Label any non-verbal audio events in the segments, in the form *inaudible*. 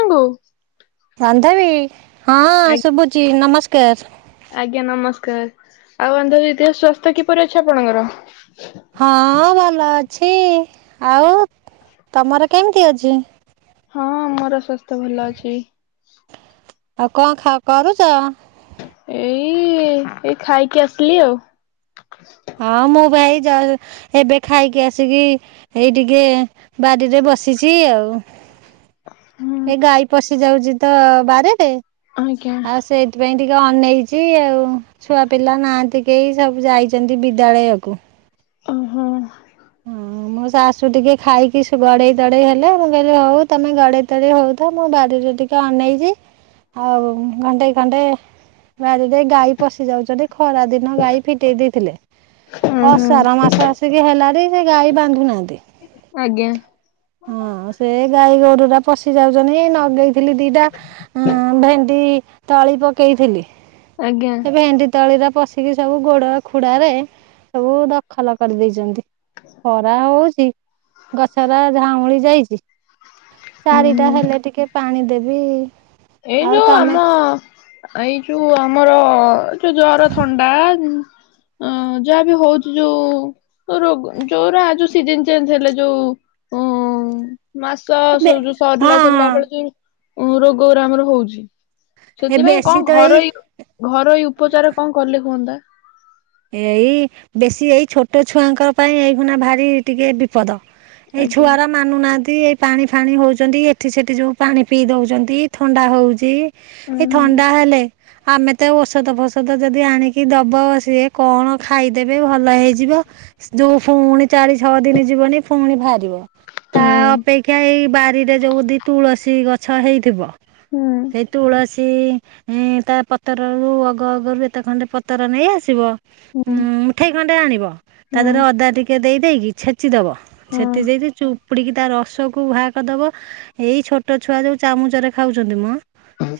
Hello. ରନ୍ଧାବୀ ହଁ ଶୁଭୁଛି ନମସ୍କାର। ଆଜ୍ଞା ନମସ୍କାର ଆଉ ଅନ୍ଧ ବିକାଶ ସ୍ୱାସ୍ଥ୍ୟ କିପରି ଅଛି ଆପଣଙ୍କର? ହଁ ଭଲ ଅ ଅଛି ଆଉ ତମର କେମିତି ଅଛି? ହଁ ମୋର ସ୍ୱାସ୍ଥ୍ୟ ଭଲ ଅଛି। ଆଉ କଣ ଖା କରୁଛ? ଏଇ ଏଇ ଖାଇକି ଆସିଲି ଆଉ। ହଁ ମୁଁ ଭାଇ ଜା ଏବେ ଖାଇକି ଆସିକି ଏଇ ଟିକେ ବାଡିରେ ବସିଛି ଆଉ ହୁଁ ଏ ଗାଈ ପଶି ଯାଉଛି ତ ବାଡିରେ। ଆଜ୍ଞା ହଁ ସେଇଥିପାଇଁ ଟି ଟିକେ ଅନେଇଛି ଆଉ ଛୁଆ ପିଲା ନାହାନ୍ତି କେହି ସବୁ ଯାଇଛନ୍ତି ବିଦ୍ୟାଳୟକୁ। ଓହୋ। ହଁ ମୋ ଶାଶୁ ଟିକେ ଖାଇକି ସେ ଗଡେଇ ତଡେଇ ହେଲେ ମୁଁ କହିଲେ ହଉ ତମେ ଗଡେଇ ତଡେଇ ହଉଥାଅ ମୁଁ ବାଡ଼ିରେ ସେ ଟିକେ ଅଣେଇଛି ଆଉ ଘଣ୍ଟେ ଖଣ୍ଟେ ବାଡିରେ ଗାଈ ପଶି ଯାଉଛନ୍ତି। ଖରା ଦିନ ଗାଈ ଫିଟେଇ ଦେଇଥିଲେ ହୁଁ ହୁଁ ଅଷାଢ଼ ମାସ ଆସିକି ହେଲାଣି ସେ ଗାଈ ବାନ୍ଧୁ ନାହାନ୍ତି ଆଜ୍ଞା ହଁ ସେ ଗାଈ ଗୋରୁ ପା ପଶି ଯାଉଛନ୍ତି ନଗେଇଥିଲି ଦିଟା ଅ ଭେଣ୍ଡି ତଳି ପକେଇଥିଲି। ଆଜ୍ଞା। ଏ ଭେଣ୍ଡି ତଳିର ପଶିକି ସବୁ ଗୋଡ ଖୁଡାରେ ସବୁ ଦଖଲ କରିଦେଇଛନ୍ତି। ଖରା ହଉଛି ଗଛ ଟା ଧାଉାଉଁଳି ଯାଇଛି। ହୁଁ ଚାରିଟା ହୁଁ ହେଲେ ଟିକେ ପାଣି ଦେବି। ଏଇ ଆଉ ଯୋଉ ତମେ ଆମ ଏଇ ଯୋଉ ଆମର ଯୋଉ ଜର ଥଣ୍ଡା ଅ ଯାହା ବି ହଉଛି ଯୋଉ ରୋଗ ଯୋଉରା ସିଜନ୍ ଚେଞ୍ଜ ହେଲେ ଯୋଉ ହୁଁ। ମାସ ହଁ ଆସ ଯୋଉ ସରିଲା ସରିଲା ହଁ ବେଳେ ଯୋଉ ଉଁ ରୋଗ ଗୁରା ଆମର ଯୋଉ ହଉଛି। ଏ ସେଥିପାଇଁ କଁ ବେଶୀ ତ ଏଇ ଘରୋଇ-ଘରୋଇ ଉପଚାର କଣ କଲେ ହୁଅନ୍ତା? ଏଇ ବେସି ଏଇ ଛୋଟ ଛୁଆଙ୍କ ପାଇଁ ଏଇଖୁନା ଭାରି ଟିକେ ବିପଦ। ଏଇ ଛୁଆ ଆଜ୍ଞା। ଆରା ମାନୁନାହାନ୍ତି। ଇ ଏଇ ପାଣି ଫାଣି ହଉଛନ୍ତି ଏଠି ସେଠି ଯୋଉ ପାଣି ପିଇ ଦଉଛନ୍ତି ଥଣ୍ଡା ହଉଛି। ଏଇ ହୁଁ ଥଣ୍ଡା ହେଲେ ଆମେ ତ ଔଷଧ ଫୋଷଧ ଯଦି ଆଣିକି ଦବ ସିଏ କଣ ଖାଇଦେବେ ଭଲ ହେଇଯିବ ସ୍ ଯୋଉ ଫୁଣି ଚାରି ଛଅ ଦିନି ଯିବନି ଫୁଣି ବାହାରିବ। ତା ହୁଁ ଅପେକ୍ଷା ଏଇ ବାରିରେ ଯୋଉ ତୁଳସୀ ଗଛ ହେଇଥିବ ହୁଁ ସେଇ ତୁଳସୀ ଇ ଇଁ ତା ପତରରୁ ଅଗ ଅଗରୁ ଏତେ ଖଣ୍ଡେ ପତର ନେଇ ଆସିବ। ଉଁ ମୁଠେଇ ଖଣ୍ଡେ ଆଣିବ ତା ହୁଁ ଦେହରେ ଅଦା ଟିକେ ଦେଇ ଦେଇକି ଛେ ଚି ଦବ ହଁ ଛେତି ଦେଇକି ଚୁପୁଡ଼ିକି ତା ରସକୁ ଉହା କରଦବ। ଏଇ ଛୋଟ ଛୁଆ ଯୋଉ ଚାମୁଚାରେ ଖାଉଚନ୍ତି ମ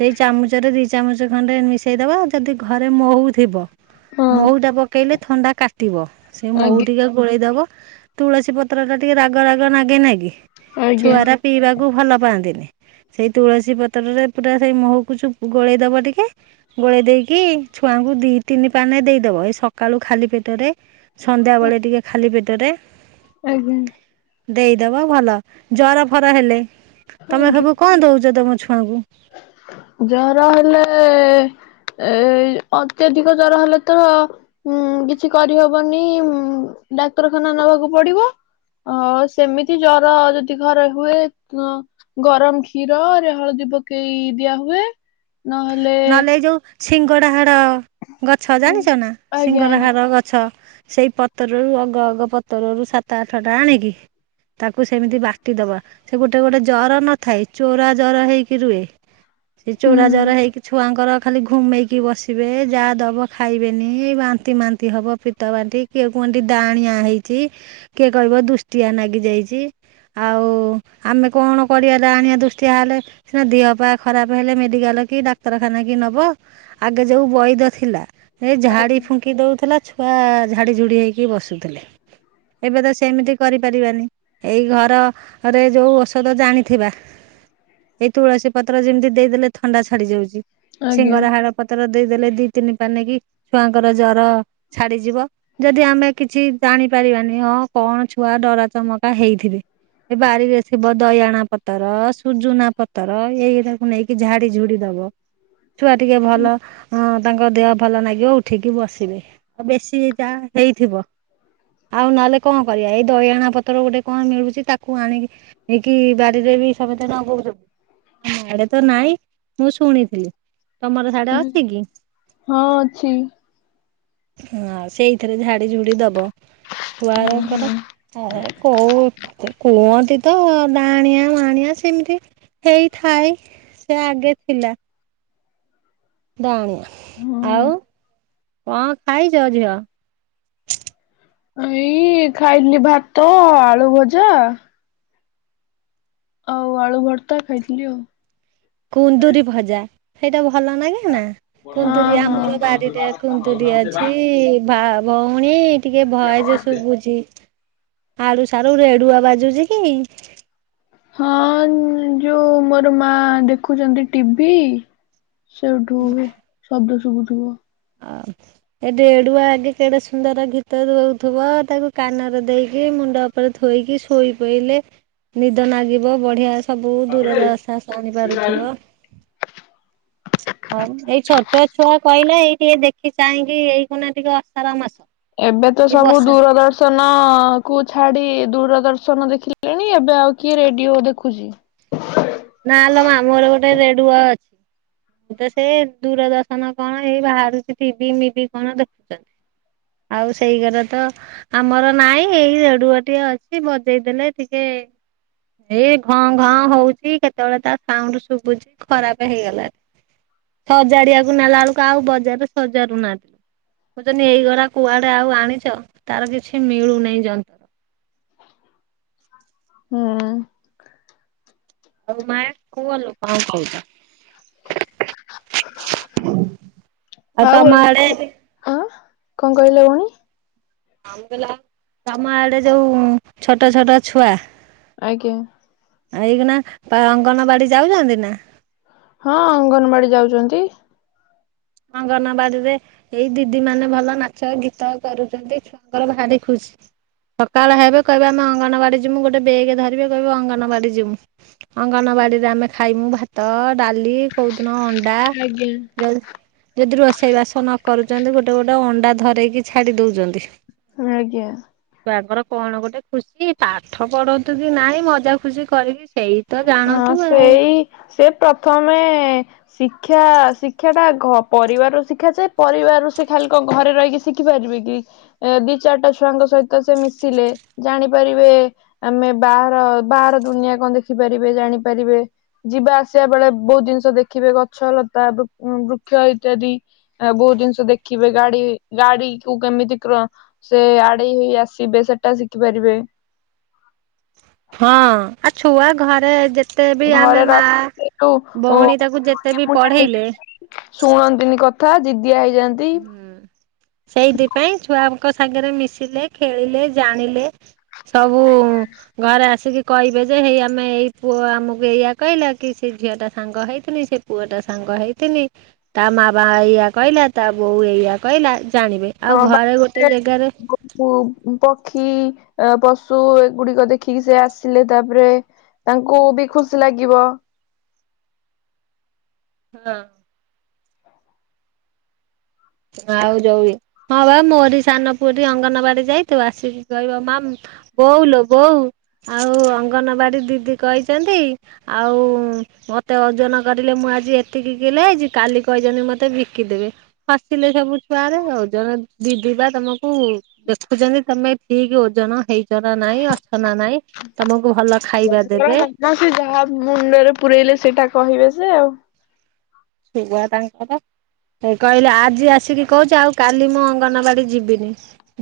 ସେଇ ଚାମୁଚାରେ ରି ଚାମୁଚ ଖଣ୍ଡେ ମିଶେଇଦବ ଯଦି ଘରେ ମହୁ ଥିବ। ହଁ ମହୁ ଟା ପକେଇଲେ ଥଣ୍ଡା କାଟିବ ସେ ମହୁ ଆଜ୍ଞା ଟିକେ ଗୋଳେଇଦବ। ତୁଳସୀ ପତ୍ର ଟା ଟିକେ ରାଗ ରାଗ ନାଗେନାଇ ଆଜ୍ଞା ଛୁଆ ରା ପିଇବାକୁ ଭଲ ପାଆନ୍ତିନି। ସେଇ ତୁଳସୀ ପତରରେ ପୁରା ସେଇ ମୁହୁକୁ ଚୁ ଗୋଳେଇ ଦବ ଟିକେ ଗୋଳେଇ ଦେଇକି ଛୁଆଙ୍କୁ ଦି ତିନି ପାନେ ଦେଇ ଦବ ଏଇ ସକାଳୁ ଖାଲି ପେଟରେ ସନ୍ଧ୍ୟା ବେଳେ ଟିକେ ଖାଲି ପେଟରେ। ଆଜ୍ଞା। ଦେଇଦବ ଭଲ ଜର ଫର ହେଲେ ତମେ ଆଜ୍ଞା। ସବୁ କଁ ଦଉଚ ତମ ଛୁଆଙ୍କୁ ଜର ହେଲେ ଏ ଅତ୍ୟଧିକ ଜର ହେଲେ ତ ଉ କିଛି କରିହବନି ଡାକ୍ତରଖାନା ନବାକୁ ପଡିବ। ଅ ସେମିତି ଜର ଯଦି ଘରେ ହୁଏ ଅ ଗରମ୍ କ୍ଷୀରରେ ହଳଦୀ ପ କେଇ ଦିଆ ହୁଏ ନହେଲେ ସିଙ୍ଗଡ଼ାହାଡ଼ ଗଛ ଉଁ ଜାଣିଚ ନା ଆଜ୍ଞା ଆଜ୍ଞା ସିଙ୍ଗଡ଼ାହାର ଗଛ। ସେଇ ପତରରୁ ଅଗ ଅଗ ପତରରୁ ସାତ ଆଠ ଟା ଆଣିକି ତାକୁ ସେମିତି ବାଟି ଦବା ସେ ଗୋଟେ ଗୋଟେ ଜର ନଥାଏ ଚୋରା ଜର ହେଇକି ରୁଏ। ସେ ହୁଁ ଚୋରା ଜର ହେଇକି ପାଙ୍କର ଖାଲି ଘୁମେଇକି ବସିବେ ଯାହା ଦବ ଖାଇବେନି ବାନ୍ତି ମାନ୍ତି ହବ ପିତ ବାନ୍ତି। କିଏ କୁହନ୍ତି ଡାଣିଆ ହେଇଛି କିଏ କହିବ ଦୁଷ୍ଟିଆ ନାଗି ଯାଇଚି। ଆଉ ଆମେ କଣ କରିବା ଡାଣିଆ ଦୃଷ୍ଟିଆ ହେଲେ ସିନା ଦେହ ପା ଖରାପ ହେଲେ ମେଡିକାଲ କି ଡା କ୍ତରଖାନା କି ନବ ଆଗେ ଯୋଉ ବୈଦ ଥିଲା ଏ ଝାଡି ଆଜ୍ଞା ଫୁଙ୍କି ଦୋଉଥିଲା ଛ ବା ଝାଡ଼ିଝୁଡ଼ି ହୋଇକି ବସୁଥୁଲେ। ଏବେ ତ ସେମିତି କରିପାରିବାନି ଏଇ ଘରରେ ଯୋଉ ଔଷଧ ଜାଣିଥିବା ଏଇ ତୁଳସୀ ପତ୍ର ଯେମିତି ଦେଇଦେଲେ ଥଣ୍ଡା ଛାଡି ଯାଉଚି ଆଜ୍ଞା ଶିଙ୍ଗରା ହାଡ଼ ପତର ଦେଇଦେଲେ ଦି ତିନି ପାନେ କି ଛୁଆଙ୍କର ଜର ଛାଡିଯିବ ଯଦି ଆମେ କିଛି ଜାଣି ପାରିବାନି ହଁ କଣ ଛୁଆ ଡରା ଚମକା ହେଇଥିବେ। ଏ ବାରିରେ ଥିବ ଦୟଣା ପତର ସୁଜୁନା ପତର ଏଇରାକୁ ନେଇକି ଝାଡି ଝୁଡି ଦବ। ଛୁଆ ଟିକେ ଭଲ ଅ ତାଙ୍କ ଦେହ ଭଲ ନା ଗିବ ଉଠିକି ବସିବେ ଆଉ ବେଶୀ ଯା ହେଇଥିବ ଆଉ ନହେଲେ କଁ କରିବା ଏଇ ଦୟଣା ପତର ଗୋଟେ କଁ ମିଳୁଚି ତାକୁ ଆଣିକି ଇକି ବାଡିରେ ବି ସମତେ ନଗଉଚ ଆମ ଆଡେ ତ ନାଇଁ ମୁଁ ଶୁଣି ଥିଲି ତମର ସାଢେ ଆଜ୍ଞା ଅଛି କି? ହଁ ଅଛି। ହଁ ସେଇଥିରେ ଝାଡି ଝୁଡି ଦବ। ହୁଁ ହୁଁ। ଆରଙ୍କର ଆରେ କୋଉ କୁହ ତ ଡାଣିଆ ମାଣିଆ ସେମିତି ହେଇଥାଏ। ସେ ଆଗେ ଥିଲା। ଦାଣିଆ ଆଉ। କଣ ଖାଇଛ ଝିଅ? ଏଇ ଖାଇଥିଲି ଭାତ ଆଳୁ ଭଜା। ଆଉ ଆଳୁ ଭର୍ତା ଖାଇଥିଲି ଆଉ। କୁନ୍ଦୁରି ଭଜା ସେଇଟା ବହୁ ଭଲ ନାଗେନା? କୁନ୍ଦୁରୁ ଆମର ହଁ ବାରିରେ କୁନ୍ଦୁରି ଅଛି ବା ଭଉ ପୁଣି ଟିକେ ଭଏଯେ ସୁୁବୁଛି। ଆଳୁ, ସାରୁ ରେଡୁଓ ବାଜୁଛି କି? ହଁ ଯୋଉ ମୋର ମା ଦେଖୁଛନ୍ତି ଟିଭି। ସେଇଠୁ ଶବ୍ଦ ଶୁବୁଥିବ। ଅ ଏ ରେଡୁଓ ଆଗେ କେଡେ ସୁନ୍ଦର ଗୀତ ଦଉଥିବ ତାକୁ କାନରେ ଦେଇକି। ମୁଣ୍ଡ ଉପରେ ଧୋଇକି ଶୋଇ ପଇଲେ। ନିଦ ନାଗିବ ବଢିଆ ସବୁ ଦୂର ଦଶା ଶୁଣିପାରୁଥୁବ। ଆଉ ଏଇ ଛୋଟ ଛୁଆ କହିଲେ ଏଇ ଟିକେ ଦେଖି ଚାହିଁକି ଏଇ କନା ଟିକେ ଅସାର ମାସ ଏବେ ତ ଏଇ ସବୁ ବର୍ଷା ଦୂରଦର୍ଶନ କୁ ଛାଡି ଦୂରଦର୍ଶନ ଦେଖିଲେଣି ଏବେ ଆଉ କି ରେଡିଓ ଦେଖୁଛି ନାଲେ ଆମର ଗୋଟେ ରେଡୁଆ ଅଛି। ତ ସେ ଦୂରଦର୍ଶନ କଣ ହେଇ ବାହାରୁଛି ଟି ଭି ମିଭିି କଣ ଦେଖୁଛନ୍ତି। ଆଉ ସେଇ ଘରେ ତ ଆମର ନାଇଁ ଏଇ ରେଡୁଓ ଟିଏ ଅଛି ବଜେଇଦେଲେ ଟିକେ। ଏ ଏଇ ଘଁ ଘଁ ହଉଛି କେ ଯେତେବେଳେ ତା ସାଉଣ୍ଡ ଶୁଭୁଛି ଖରାପ ହେଇଗଲା। ସଜାଡିବାକୁ ନେଲା ବେଳୁକୁ ଆଉ ବଜାରରେ ସଜାରୁ ନାହାନ୍ତି ଲୋ। ପଚାରିନି ଏଇଗରା କୁଆଡେ ଆଉ ଆଣିଛ ତାର କିଛି ମିଳୁନାଇ ଯନ୍ତ୍ର। ହଁ। ହୁଁ। ଆଉ ମାୟା କୁହ ଲୋ କଣ କହୁଛ? ହଁ ଆଉ ଆ ଅ କଣ କହିଲ ଭଉଣୀ? ମାମୁଁ କହିଲା ତମ ଆଡେ ଯୋଉଁ ଛୋଟ ଛୋଟ ଛୁଆ। ଆଜ୍ଞା। ଏଇକନା ଅଙ୍ଗନବାଡି ଯାଉଛନ୍ତି ନା? ହଁ ଅଙ୍ଗନବାଡି ଯାଉଛନ୍ତି। ଅଙ୍ଗନବାଡିରେ ଏଇ ଦିଦି ମାନେ ଭଲ ନାଚ ଗୀତ କରୁଛନ୍ତି ଛୁଆଙ୍କର ଭାରି ଖୁସି ହୁ। ସକାଳ ହେବେ କହିବେ ଆମେ ଅଙ୍ଗନବାଡି ଯିବୁ ଗୋଟେ ବେଗ ଧରିବେ କହିବେ ଅଙ୍ଗନବାଡି ଯିବୁ ଅଙ୍ଗନବା ବାଡିରେ ଆମେ ଖାଇମୁ ଭାତ ଡାଲି କୋଉଦିନ ଅ ଡା ଆଜ୍ଞା। ଯଦି ଯଦି ରୋଷେଇ ବାସ ନ କରୁଛନ୍ତି ଗୋଟେ ଗୋ ଅଣ୍ଡା ଧରେଇକି ଛାଡି ଦଉଛନ୍ତି। ହଁ ଆଜ୍ଞା। ତାଙ୍କର କଣ ଗୋଟେ ଖୁସି ପାଠ ପଢନ୍ତୁ କି ନାଇଁ ମଜା ଖୁସି କରିକି ସେଇ ତ ହଁ ଜାଣନ୍ତୁ ଆଉ ସେଇ ସେ ପ୍ରଥମେ। ଶିକ୍ଷା ଶିକ୍ଷା ଟା ପରିବାରରୁ ଶିକ୍ଷା ଯ ପରିବାର ର ସେ ଖାଲି କଣ ଘରେ ରହିକି ଶିଖିପାରିବି! ଦି ଚାରିଟା ଛୁଆଙ୍କ ସହିତ ସେ ମିଶିଲେ ଜାଣିପାରିବେ ଆମେ ବାହା ର ବାହାର ଦୁନିଆ କଣ ଦେଖ ଦେଖିପାରିବେ ଜାଣିପାରିବେ ଯିବା ଆସିବା ବେଳେ ବହୁତ ଜିନିଷ ଦେଖିବେ ଗଛ ଲତା କ୍ଷ ଇତ୍ୟାଦି ଆ ବହୁତ ଜିନିଷ ଦେଖିବେ ଗାଡି ଗାଡି କୁ କେମିତି କ୍ର ସେ ଆ ଆଡେଇ ହେଇ ଆସିବେ ସେ ଟା ଶିଖି ପାରିବେ। ହଁ ଆଉ ଛୁଆ ଘରେ ଯେତେ ବି ଆମେ ଘରେ ମା ରହି ଭଉଣୀ ସେଠୁ ତାକୁ ଯେତେ ବି ପଢେଇଲେ। ଶୁଣନ୍ତିନି କ ହୁଁ ସେଇଥିପାଇଁ ଛୁଆଙ୍କ ସାଙ୍ଗରେ ମିଶିଲେ ଖେଳିଲେ ଜାଣିଲେ ସବୁ ଘରେ ଆସିକି। କହିବେ ଯେ ହେଇ ଆମେ ଏଇ ପୁଅ ଆମକୁ ଏଇଆ କହିଲା କି ସେ ଝିଅଟା ସାଙ୍ଗ ହେଇଥିଲି ସେ ପୁଅ ଟା ସା ଙ୍ଗ ହେଇଥିଲି ତା ମା ବା ଏଇଆ କଇଲା ତା ବୋଉ ଏଇଆ କଇଲା। ଅ ବା *unintelligible* ପକ୍ଷୀ। ଅ ପଶୁ ଏଗୁଡିକ ଦେଖିକି ସେ ଆସିଲେ ତାପରେ ତାଙ୍କୁ ବି ଖୁସି ଲାଗିବ। ହଁ। ଆଉ ଯଉ ରି ହଁ ବା ମୋରି ସାନ ପୁଅ ଟି ଅଙ୍ଗନବାଡି ଯାଇ ତୁ ଆସିକି କହିବ ମା ବୋଉ ଲୋ ବୋଉ ଆଉ ଅଙ୍ଗନବାଡ଼ି ଦିଦି କଇଚନ୍ତି ଆଉ ମତେ ଓଜନ କରିଲେ ମୁଁ ଆଜି ଏତିକି କିଲେ ହେଇଚି। କାଲି କହିଛନ୍ତି ମତେ ବିକିଦେବେ। ହସିଲେ ସବୁ ଛୁଆରେ ଓଜନ ଦିଦି ବା ତମକୁ ଦେଖୁଛନ୍ତି, ତମେ ଠିକ ଓଜନ ହେଇଛନା ନାଇଁ ଅଛନା ନାଇଁ ତମକୁ ଭଲ ଖାଇବା ଦେବେ *unintelligible* ସିଏ ଯାହା ମୁଣ୍ଡରେ ପୁରଇଲେ ସେଇଟା କହିବେ ସେ ଆଉ। ସୁବୁଆ ତାଙ୍କର। କହିଲେ ଆଜି ଆସିକି କହୁଛି ଆଉ କାଲି ମୁଁ ଅଙ୍ଗନବାଡି ଯିବିନି।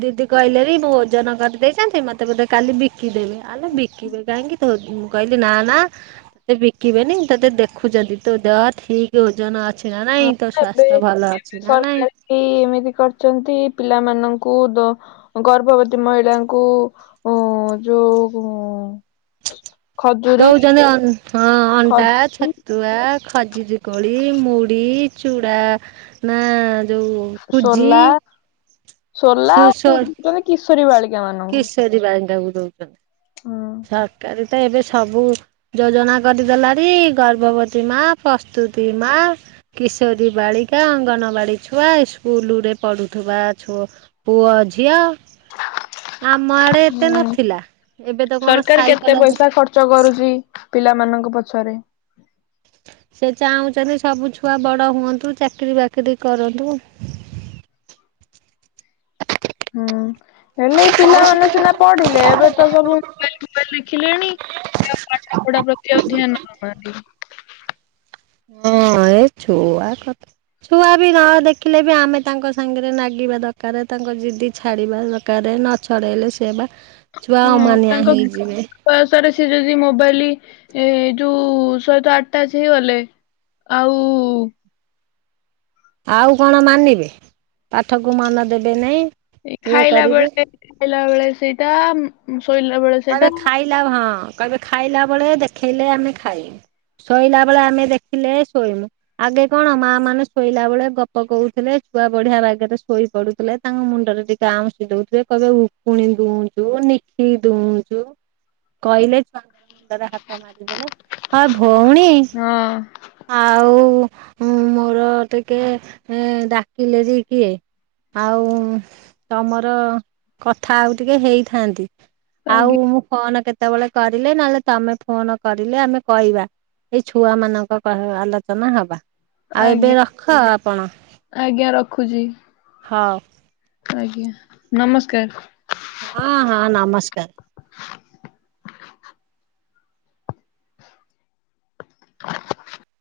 ଦିଦି କହିଲେରି ମୁଁ ଓଜନ କରିଦେଇଛନ୍ତି ମୋତେ ବୋଧେ କାଲି ବିକିଦେବେ। ଆଲେ ବିକିବେ କାହିଁକି ତୁ କହିଲି ନା ନା ତତେ ବିକିବେନି। ତତେ ଦେଖୁଛନ୍ତି, ତୋ ଦେହ ଠିକ ଓଜନ ଅଛି ନା ହଁ ନାଇଁ, ତୋ ଏବେ ସ୍ୱାସ୍ଥ୍ୟ ଭଲ ଏବେ ଅଛି ନା ସରକାର ନାଇଁ। ବି ଏମିତି କରିଛନ୍ତି ପିଲାମାନଙ୍କୁ ଦ-ଗର୍ଭବତୀ ମହିଳାଙ୍କୁ ଉଁ *inaudible* ଦଉଛନ୍ତି ଅଁ ହଁ ଅଣ୍ଡା, ଖଜୁରୀ ଛତୁଆ ଖଜିରି କୋଳି, ମୁଢି, ଚୁଡ଼ା ନା ଯୋଉ ସୁଜି। ସୋଲା ସୋଲା ସେ ଆଉ ସ କୋଉଠି ବିକୁଛନ୍ତି କିଶୋରି ବାଳି କିଶୋରୀ ବାଳିକାକୁ ଦଉଛନ୍ତି। ହୁଁ। ସରକାରି ତ ଏବେ ସବୁ ଯୋଜନା କରିଦେଲାନି। ଗର୍ଭବତୀ ମା, ପ୍ର ତୁତି-ମା କିଶୋରୀ ବାଳିକା, ଅଙ୍ଗନବାଡି ଛୁଆ, ସ୍କୁଲ ରେ ପଢୁଥିବା ଛୁ ପୁଅ ଝିଅ, ଆମ ଆଡେ ଏତେ ନଥିଲା। ଏବେ ତ କଣ ସରକାରି କେତେ ସାଇକେଲ ପଇସା ଖର୍ଚ୍ଚ କରୁଛି ପିଲାମାନଙ୍କ ପଛରେ। ସେ ଚାହୁଁଛନ୍ତି ସବୁ ଛୁଆ ବଡ଼ ହୁଅନ୍ତୁ ଚାକିରି ବାକିରି କରନ୍ତୁ। *inaudible* ହୁଁ ହେଲେ ଏ ପିଲାମାନେ ସିନା ପଢିଲେ, ଏବେ ତ ସବୁ ଶିଖିଲେଣି ସେ ଆଉ ପାଠ ପଢା ପ୍ରତି ଆଉ ଧ୍ୟାନ ଦଉନାହାନ୍ତି। ହଁ ଏ ଛୁଆ କଥା, ଛୁଆ ବି ନ ଦେଖିଲେ ବି ଆମେ ତାଙ୍କ ସାଙ୍ଗରେ ନାଗି ନାଗିବା ଦରକାରେ ଙ୍କ ଦିଦି ଛାଡିବା ଦରକାରେ। ନଛଡେଇଲେ ସିଏ ବା ଛୁଆ ହଁ ଅମାନିଆ ତାଙ୍କ ହେଇଯିବେ। ପାସାରେ ସିଏ ଯଦି ମୋବାଇଲି ଏଇ ଯୋଉ ଶହିତ ଆଟାଜ ହେଇଗଲେ, ଆଉ ଆଉ କଣ ମାନିବେ। ପାଠକୁ ମନ ଦେବେ ନେଇ, ଇଏ ଖାଇଲା କରିବେ। ବେଳେ ଖାଇଲା ବେଳେ ସେଇଟା, ଶୋଇଲା ବେଳେ ସେଇଟା କହିବେ ଖାଇଲା ହଁ କହିବେ ଖାଇଲା ବେଳେ ଦେଖେଇଲେ ଆମେ ଖାଇ ଶୋଇଲା ବେଳେ ଆମେ ଦେଖିଲେ ଶୋଇମୁ, ଆଗେ କଣ ମା ମାନେ ଶୋଇଲା ବେଳେ ଗପ କହୁଥିଲେ ଛୁଆ ବଢିଆ ବାଗେରେ ଶୋଇ ପଡୁଥିଲେ ତାଙ୍କ ମୁଣ୍ଡରେ ଟିକେ ଆଉଁସି ଦଉଥିବେ କହିବେ ଉକୁଣି ଦୁଉଁଦୁଁ ନିଖି ଦଉଛୁ କହିଲେ ଛୁଆଙ୍କର ମୁଣ୍ଡରେ ହାତ ମାରିଦେଲେ ଭଉଣୀ, ହଁ ଆଉ *inaudible* ପର ଟିକେ ଡାକିଲେରି କିଏ। ଆଉ ତମର, କଥା ଆଉ ଟିକେ ହେଇଥାନ୍ତି। ଆଉ ଆଜ୍ଞା ମୁଁ ଫୋନ କେତେବେଳେ କରିଲେ, ନହେଲେ ତମେ ଫୋନ କ ରିଲେ ଆମେ କହିବା ଏଇ ଛୁଆ ମାନଙ୍କ କ ଆଲୋଚନା ହବା। ଆଉ ଏବେ ଆଜ୍ଞା ରଖ ଆପଣ, ଆଜ୍ଞା ରଖୁଛି ହଉ। ଆଜ୍ଞା ନମସ୍କାର। ହଁ ହଁ ନମସ୍କାର। *inaudible*